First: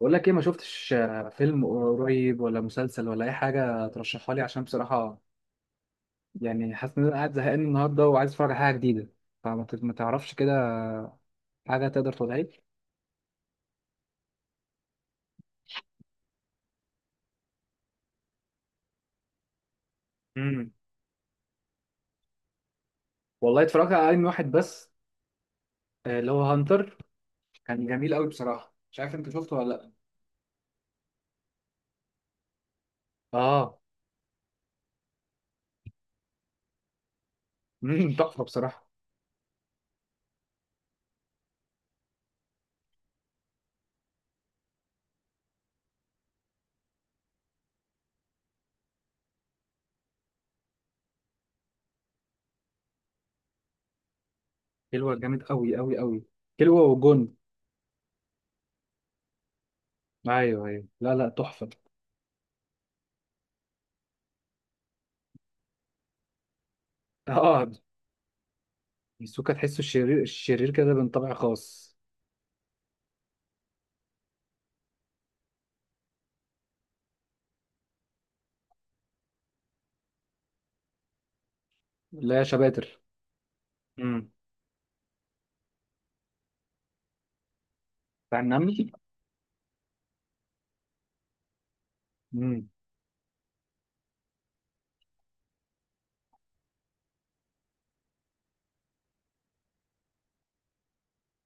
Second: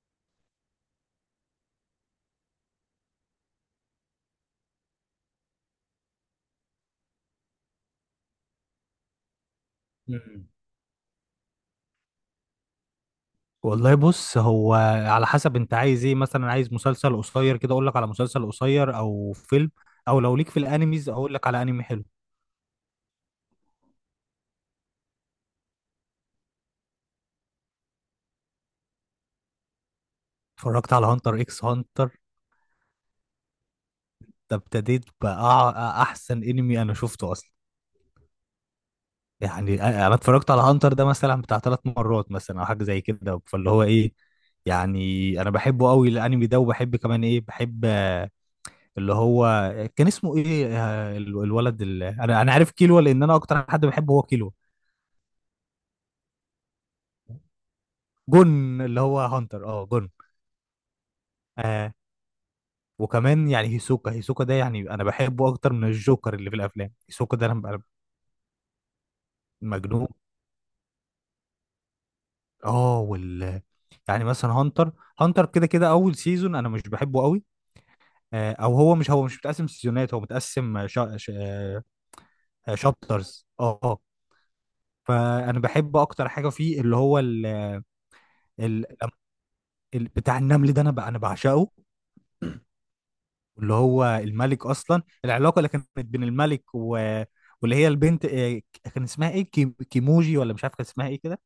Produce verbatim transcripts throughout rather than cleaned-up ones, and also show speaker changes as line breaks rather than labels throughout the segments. بقول لك ايه؟ ما شفتش، آه، فيلم قريب ولا مسلسل ولا اي حاجه ترشحها لي؟ عشان بصراحه يعني حاسس ان انا قاعد زهقان النهارده وعايز اتفرج على حاجه جديده. فما ت- ما تعرفش
مم.
كده حاجه تقدر تقولها لي.
والله بص، هو على حسب انت عايز ايه. مثلا عايز مسلسل قصير كده اقول لك على مسلسل قصير او فيلم، او لو ليك في
امم
الانميز اقول لك على انمي حلو.
والله اتفرجت على انمي واحد بس، آه، اللي هو هانتر. كان جميل قوي بصراحه، مش عارف انت شفته ولا لا.
اتفرجت على هانتر اكس هانتر
اه.
ده، ابتديت بقى احسن انمي انا شفته اصلا.
امم تحفه بصراحه.
يعني انا أنا اتفرجت على هانتر ده مثلا بتاع ثلاث مرات مثلا او حاجه زي كده. فاللي هو ايه، يعني انا بحبه قوي الانمي ده، وبحب كمان ايه، بحب آه، اللي هو كان اسمه ايه، آه، ال- الولد اللي انا انا عارف، كيلو. لان انا اكتر حد بحبه هو كيلو.
كيلوا جامد قوي قوي قوي. كيلوا وجون.
جون اللي هو هانتر، اه جون.
ايوه ايوه، لا لا، تحفه.
آه، وكمان يعني هيسوكا، هيسوكا ده يعني انا بحبه اكتر من الجوكر اللي في الافلام. هيسوكا ده انا
اه،
ببقى
ميسوكا تحسه
مجنون.
الشرير الشرير كده، من طبع خاص.
اه وال يعني مثلا هانتر، هانتر كده كده اول سيزون انا مش بحبه قوي. آه او هو مش هو مش متقسم سيزونات، هو متقسم شا... شا...
لا، يا شباتر.
شابترز، اه. آه. فانا بحب اكتر حاجه فيه اللي هو ال...
بتاع النمل.
ال... ال... بتاع النمل ده. انا ب... انا بعشقه.
امم.
واللي هو الملك اصلا، العلاقه اللي كانت بين الملك و... واللي هي البنت، آه، كان اسمها ايه، كيم... كيموجي ولا مش عارف كان اسمها ايه كده.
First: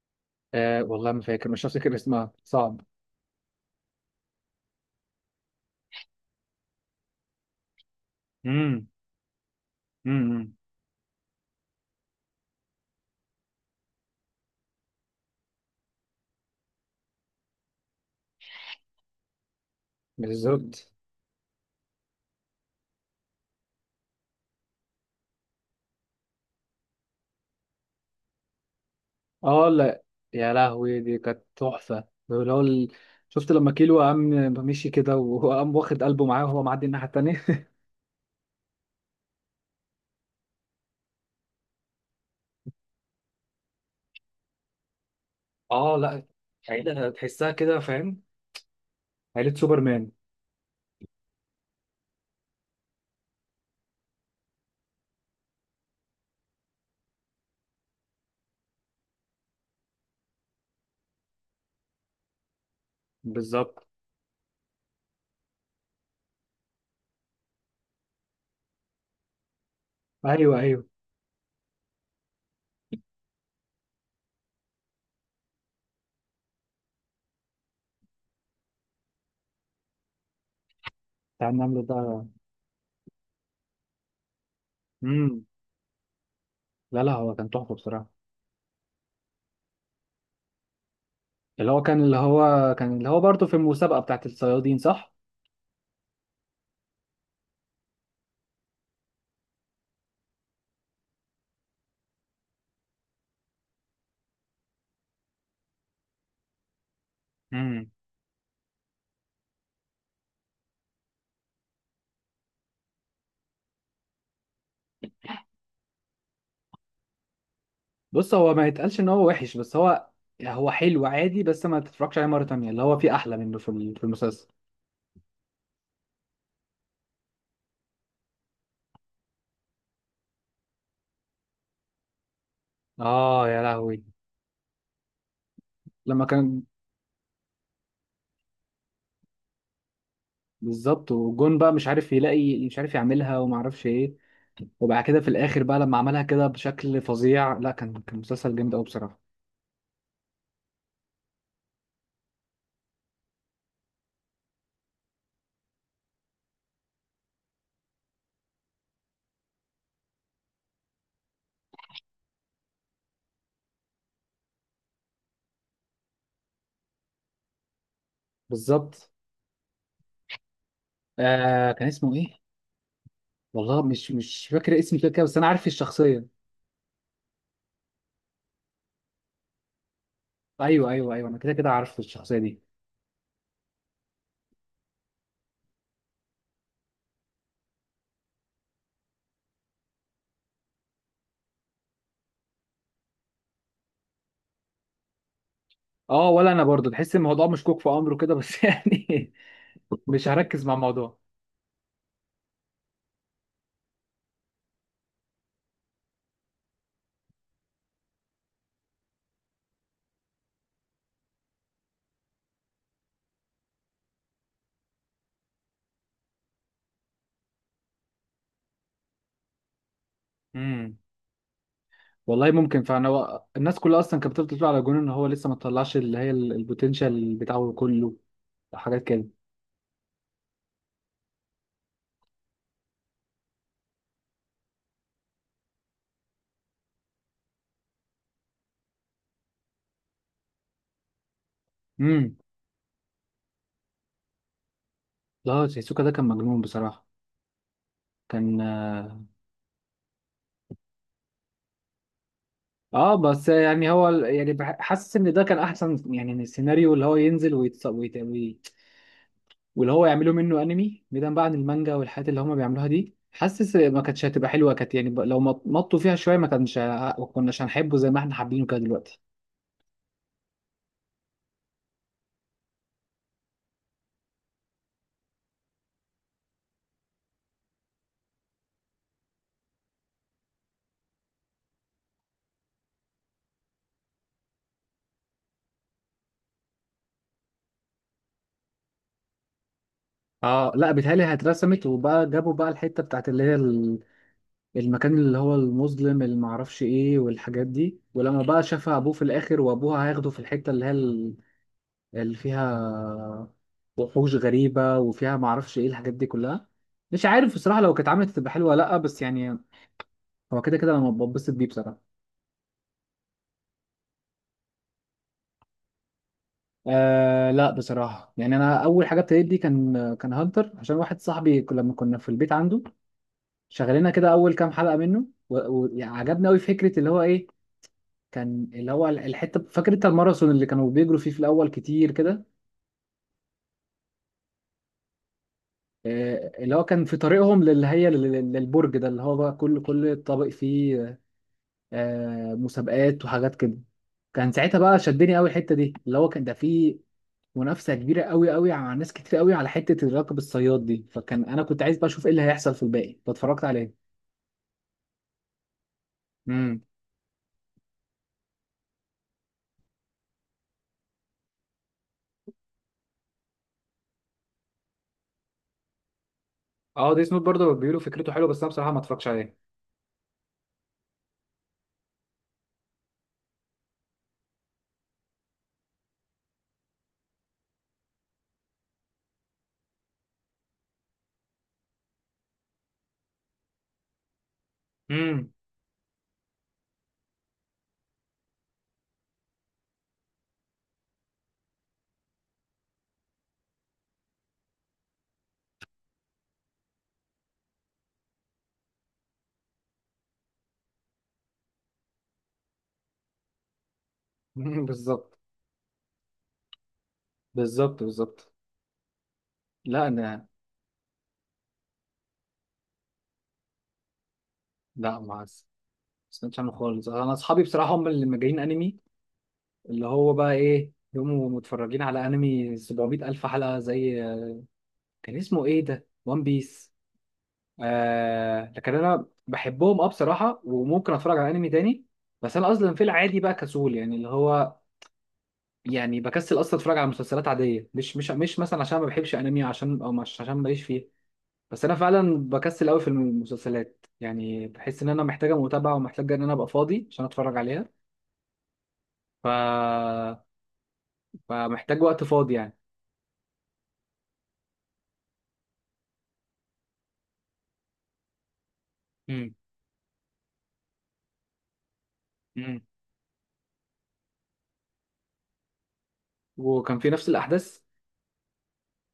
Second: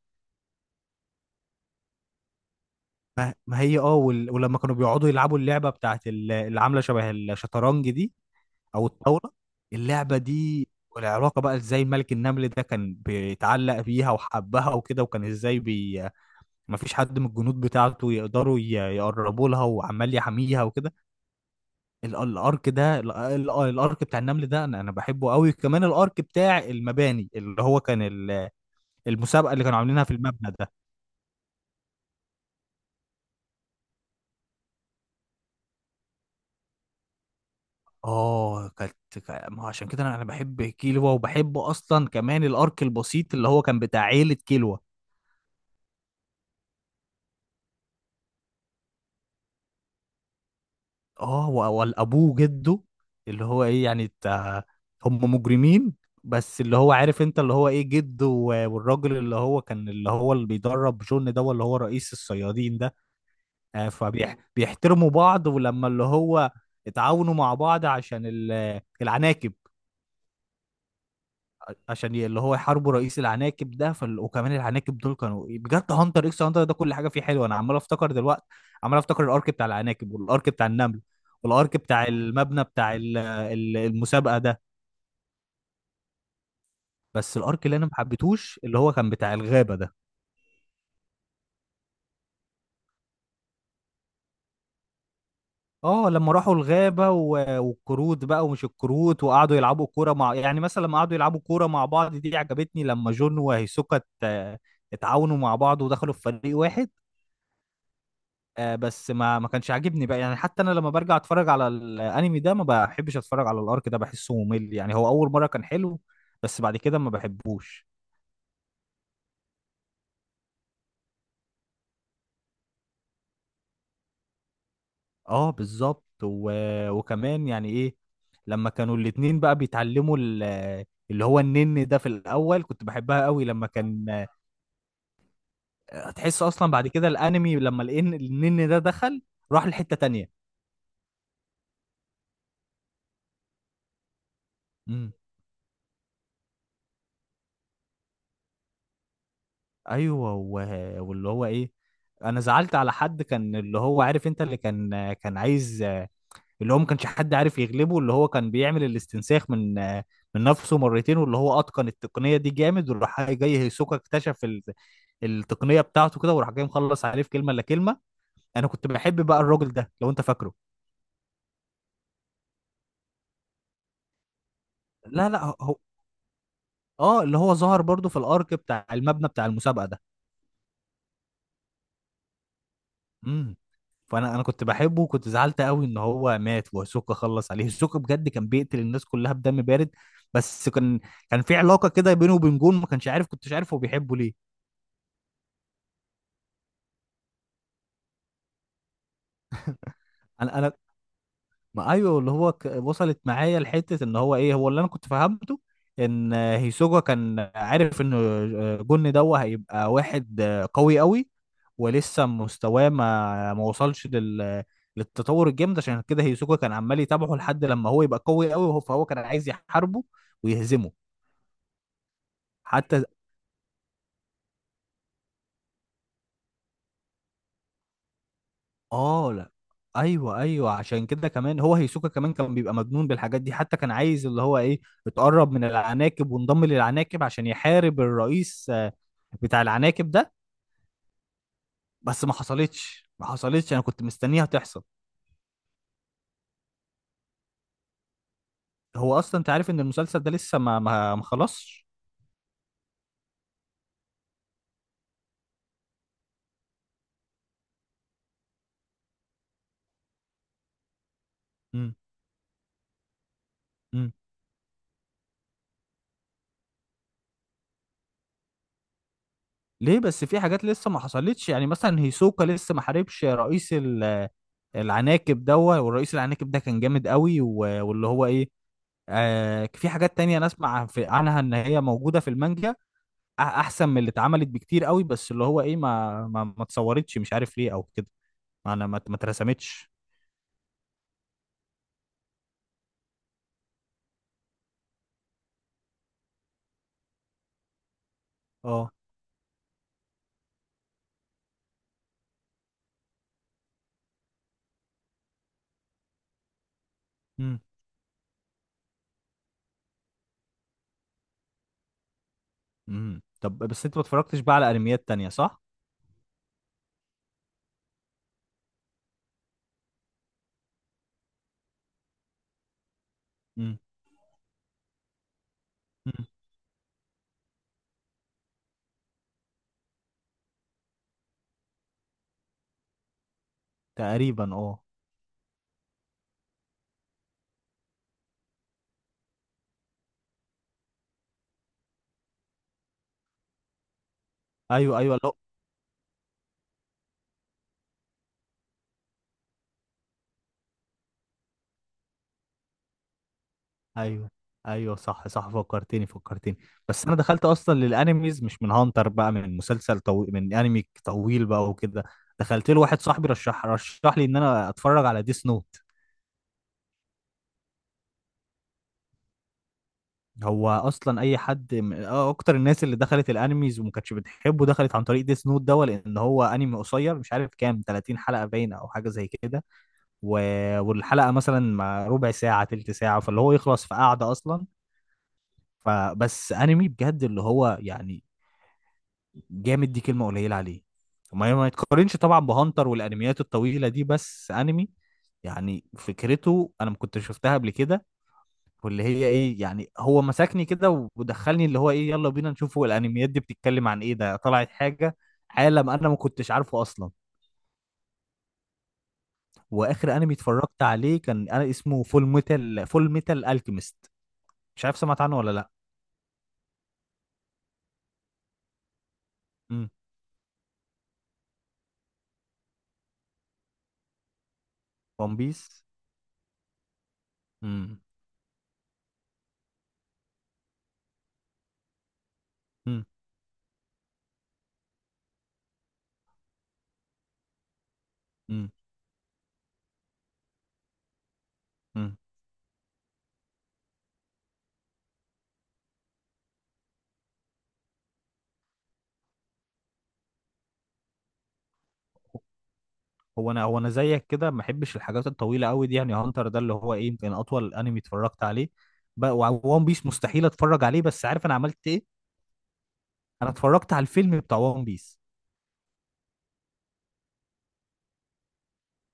آه، والله ما فاكر، مش هفتكر اسمها، صعب.
ما هي اه وال... ولما كانوا بيقعدوا يلعبوا اللعبه بتاعت ال- اللي عامله شبه الشطرنج دي،
امم.
او الطاوله، اللعبه
امم.
دي. والعلاقه بقى ازاي الملك النمل ده كان بيتعلق بيها وحبها وكده. وكان ازاي بي... ما فيش حد من الجنود بتاعته يقدروا ي... يقربوا لها، وعمال يحميها
بالظبط.
وكده. ال- الارك ده، ال- ال- الارك بتاع النمل ده انا انا بحبه قوي. كمان الارك بتاع المباني اللي هو كان ال- المسابقه اللي
اه
كانوا
لا،
عاملينها في المبنى
يا
ده.
لهوي، دي كانت تحفة. اللي هو ال- شفت لما كيلو قام، مشي كده وقام واخد قلبه معاه وهو معدي الناحية التانية
اه كانت، كا- ما هو عشان كده انا أنا بحب كيلوا، وبحب اصلا كمان الارك البسيط اللي هو كان بتاع عيله كيلوا.
اه لا، عيلة تحسها كده، فاهم؟ عيلة سوبرمان.
اه و- والابوه، جده، اللي هو ايه يعني بتاع، هم مجرمين. بس اللي هو عارف انت اللي هو ايه جده و- والراجل اللي هو كان، اللي هو اللي بيدرب جون ده، اللي هو رئيس الصيادين ده.
بالظبط،
آه، فبيحترموا بعض. ولما اللي هو اتعاونوا مع بعض عشان ال- العناكب،
ايوه ايوه.
عشان ي- اللي هو يحاربوا رئيس العناكب ده. فال... وكمان العناكب دول كانوا بجد. هانتر اكس هانتر ده كل حاجه فيه حلوه، انا عمال افتكر دلوقتي، عمال افتكر الارك بتاع العناكب، والارك بتاع النمل،
بتاع
والارك
النمل
بتاع
ده.
المبنى بتاع ال- ال- المسابقه ده.
امم. لا لا، هو
بس
كان
الارك
تحفة
اللي انا ما
بصراحة.
حبيتهوش اللي هو كان بتاع الغابه ده.
اللي هو كان اللي هو كان اللي هو برضه في المسابقة بتاعت الصيادين، صح؟
اه لما راحوا الغابة و... والكروت بقى، ومش الكروت، وقعدوا يلعبوا كورة مع، يعني مثلا لما قعدوا يلعبوا كورة مع بعض دي عجبتني، لما جون وهيسوكا ات- اتعاونوا مع بعض ودخلوا في فريق واحد. آه، بس ما ما كانش عاجبني بقى. يعني حتى انا لما برجع اتفرج على الانمي ده ما بحبش اتفرج على الارك ده، بحسه ممل. يعني هو اول مرة كان حلو، بس بعد كده ما بحبوش.
بص، هو ما يتقالش ان هو وحش، بس هو هو حلو عادي، بس ما تتفرجش عليه مره تانية. اللي هو في احلى منه في ال- في المسلسل.
اه بالظبط. و... وكمان يعني ايه، لما كانوا الاتنين بقى بيتعلموا ال... اللي هو النن ده، في الاول كنت بحبها قوي
اه يا
لما
لهوي،
كان،
لما
تحس
كان.
اصلا بعد كده الانمي لما الان النن ده دخل راح لحتة تانية.
بالظبط. وجون بقى مش عارف يلاقي، مش عارف يعملها، وما اعرفش ايه. وبعد
امم،
كده في الاخر بقى لما عملها كده بشكل فظيع. لا، كان كان مسلسل جامد قوي بصراحه.
ايوه. و... واللي هو ايه، انا زعلت على حد كان اللي هو عارف انت اللي كان كان عايز، اللي هو ما كانش حد عارف يغلبه، اللي هو كان بيعمل الاستنساخ من من نفسه مرتين. واللي هو اتقن التقنية دي جامد، وراح جاي هيسوكا اكتشف ال... التقنية بتاعته كده، وراح جاي مخلص عليه في كلمة الا كلمة. انا كنت
بالظبط.
بحب بقى الراجل ده، لو انت فاكره.
آه، كان اسمه ايه؟ والله مش مش فاكر اسم كده كده،
لا
بس انا
لا،
عارف
هو
الشخصيه.
اه اللي هو ظهر برضو في الارك بتاع المبنى بتاع المسابقة ده.
ايوه ايوه ايوه، انا كده كده عارف الشخصيه دي.
امم فانا انا كنت بحبه، وكنت زعلت قوي ان هو مات وهيسوكا خلص عليه. هيسوكا بجد كان بيقتل الناس كلها بدم بارد، بس كان كان في علاقه كده بينه وبين جون ما كانش عارف، كنتش عارف هو بيحبه ليه.
اه، ولا انا برضو تحس الموضوع مشكوك في امره كده، بس يعني مش هركز مع
انا
الموضوع.
ما، ايوه، اللي هو ك... وصلت معايا لحته ان هو ايه، هو اللي انا كنت فهمته ان هيسوجا كان عارف ان جن دوا هيبقى واحد قوي قوي. ولسه مستواه ما ما وصلش لل... للتطور الجامد، عشان كده هيسوجا كان عمال يتابعه لحد لما هو يبقى قوي قوي. وهو فهو كان عايز يحاربه ويهزمه.
امم. والله ممكن
حتى
فعلا، هو الناس كلها اصلا كانت بتفضل تقول على جون ان هو لسه ما طلعش، اللي هي ال- البوتنشال بتاعه كله، حاجات كده.
اه، لا ايوه ايوه، عشان كده كمان هو هيسوكا كمان كان بيبقى مجنون بالحاجات دي. حتى كان عايز اللي هو ايه، اتقرب من العناكب وانضم للعناكب عشان يحارب الرئيس، آه، بتاع العناكب ده. بس ما
امم.
حصلتش، ما حصلتش، انا كنت مستنيها تحصل.
لا، سيسوكا ده كان مجنون بصراحه. كان
هو
اه.
اصلا انت عارف ان المسلسل ده لسه ما ما ما خلصش.
آه، بس يعني هو ال- يعني بح- حاسس ان ده كان احسن يعني من السيناريو، اللي هو ينزل ويتص... ويت... وي... واللي هو يعملوا منه انمي بعيدا بقى عن المانجا
امم
والحاجات اللي هم بيعملوها دي. حاسس ما
امم
كانتش هتبقى حلوه، كانت يعني ب- لو مط- مطوا فيها شويه، ما كانش ه- ما كناش هنحبه زي ما احنا حابينه كده دلوقتي.
ليه بس، في حاجات لسه ما حصلتش. يعني مثلا هيسوكا لسه ما حاربش رئيس ال- العناكب ده، والرئيس العناكب ده كان جامد قوي. و- واللي هو ايه، آه في حاجات تانية انا اسمع في عنها ان هي موجودة في المانجا، أ- احسن من اللي اتعملت بكتير قوي. بس اللي هو ايه، ما ما, ما اتصورتش، مش عارف ليه او كده، انا ما ما اترسمتش.
اه لا، بيتهيألي هترسمت، وبقى جابوا بقى الحتة بتاعت اللي هي ال- المكان اللي هو المظلم، اللي معرفش ايه والحاجات دي، ولما بقى
اه.
شافها ابوه في الاخر وابوها هياخده في الحتة اللي هي ال- اللي فيها وحوش غريبة وفيها معرفش ايه الحاجات دي كلها. مش عارف
امم
بصراحة، لو كانت عملت تبقى حلوة ولا لا، بس يعني هو كده كده انا بتبسط بيه بصراحة.
امم طب بس انت ما اتفرجتش بقى على انميات تانية، صح؟
آه لا، بصراحة يعني انا اول حاجة ابتديت دي كان كان هانتر، عشان واحد صاحبي ك- لما كنا في البيت عنده
امم،
شغلنا كده اول كام حلقه منه،
امم،
وعجبنا قوي فكره اللي هو ايه. كان اللي هو ال- الحته، فاكر انت الماراثون اللي كانوا بيجروا فيه في الاول كتير كده؟
تقريبا اه.
آه، اللي هو كان في طريقهم للي هي لل- لل- للبرج ده، اللي هو بقى كل كل طابق فيه آه، مسابقات وحاجات كده. كان ساعتها
ايوه
بقى
ايوه. لا.
شدني قوي الحته دي، اللي هو كان ده فيه منافسه كبيره قوي قوي مع ناس كتير قوي على حته الراكب الصياد دي، فكان انا كنت عايز بقى اشوف ايه اللي هيحصل في الباقي فاتفرجت عليه.
ايوه ايوه، صح صح، فكرتني فكرتني.
امم.
بس انا دخلت اصلا للانميز مش من هانتر، بقى من مسلسل طويل، من انمي طويل بقى وكده. دخلت له، واحد صاحبي رشح رشح لي ان انا اتفرج على ديس نوت.
اه، دي سنوت برضه بيقولوا فكرته حلوه، بس انا بصراحه ما اتفرجتش عليه.
هو اصلا اي حد من، آه، اكتر الناس اللي دخلت الانميز وما كانتش بتحبه دخلت عن طريق ديس نوت ده، لان هو انمي قصير مش عارف كام، ثلاثين حلقه باينه او حاجه زي كده. و... والحلقه مثلا ما ربع ساعه تلت ساعه، فاللي هو يخلص في قعده اصلا.
مم.
فبس انمي بجد، اللي هو يعني جامد، دي كلمه قليله عليه. ما ما يتقارنش طبعا بهانتر والانميات الطويله دي، بس انمي، يعني فكرته انا ما كنتش شفتها قبل كده. واللي هي ايه، يعني هو مسكني كده ودخلني، اللي هو ايه، يلا بينا نشوفه، الانميات دي بتتكلم عن ايه، ده طلعت حاجه،
بالظبط،
عالم انا ما كنتش عارفه اصلا.
بالظبط، بالظبط. لا
واخر انمي
انا،
اتفرجت عليه كان، انا اسمه، فول ميتال فول ميتال الكيميست، مش عارف
لا
سمعت
ما
عنه ولا
أس-
لا.
ما سمعتش عنه خالص. انا اصحابي بصراحه هم اللي مجانين انمي،
امم.
اللي هو بقى ايه، يقوموا متفرجين على انمي سبعمائة ألف الف حلقه زي.
ون
كان اسمه
بيس.
ايه ده؟ وان بيس.
امم.
آه لكن انا بحبهم، اه بصراحه، وممكن اتفرج على انمي تاني. بس انا اصلا في
امم.
العادي بقى كسول، يعني اللي هو يعني بكسل اصلا اتفرج على مسلسلات عاديه، مش مش مش
امم.
مثلا عشان ما بحبش انمي، عشان او مش عشان ماليش فيه. بس انا
أمم.
فعلا بكسل قوي في المسلسلات، يعني بحس ان انا محتاجه متابعه ومحتاجه ان انا ابقى فاضي عشان اتفرج عليها. ف... فمحتاج وقت فاضي يعني.
هو انا هو انا زيك كده، ما بحبش الحاجات الطويله قوي دي. يعني هانتر ده اللي هو ايه يمكن اطول انمي اتفرجت عليه بقى.
امم.
وون بيس مستحيل اتفرج عليه. بس عارف انا عملت ايه،
امم.
انا اتفرجت على الفيلم بتاع ون بيس.
وكان في نفس الاحداث.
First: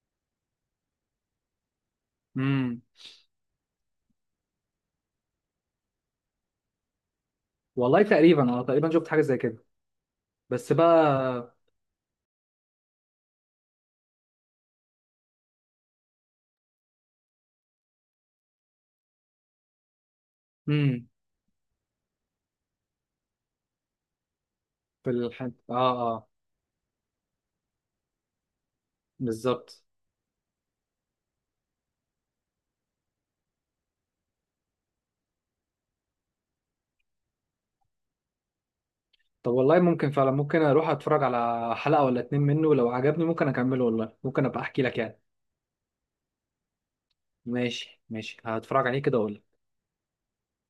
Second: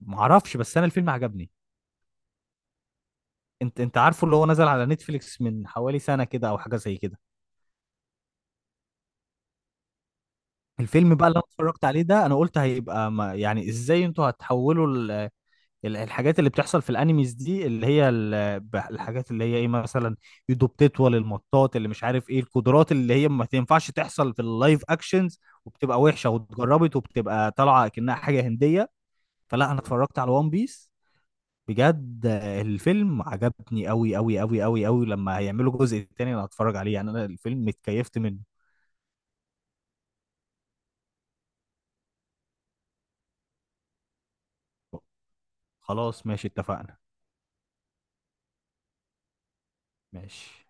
معرفش، بس انا الفيلم عجبني.
امم.
انت انت عارفه اللي هو نزل على نتفليكس من حوالي سنة كده او حاجة زي كده.
والله تقريبا انا تقريبا شفت حاجه زي كده، بس
الفيلم بقى اللي انا
بقى.
اتفرجت عليه ده انا قلت، هيبقى ما، يعني ازاي انتوا هتحولوا ال- ال- الحاجات اللي بتحصل في الانيميز دي، اللي هي ال- ب- الحاجات اللي هي ايه، مثلا ايده
امم.
بتطول المطاط، اللي مش عارف ايه القدرات اللي هي ما تنفعش تحصل في اللايف
في
اكشنز،
الحد،
وبتبقى
اه. اه.
وحشة واتجربت وبتبقى طالعة كأنها حاجة هندية. فلا انا
بالظبط.
اتفرجت على وان بيس، بجد الفيلم عجبني قوي قوي قوي قوي قوي. لما هيعملوا جزء تاني انا هتفرج عليه، يعني انا الفيلم اتكيفت منه.
طب، والله ممكن فعلا، ممكن اروح اتفرج على حلقه ولا اتنين منه، لو عجبني ممكن اكمله، والله ممكن ابقى احكي لك يعني.
خلاص ماشي، اتفقنا.
ماشي ماشي، هتفرج عليه كده وأقول.
ماشي.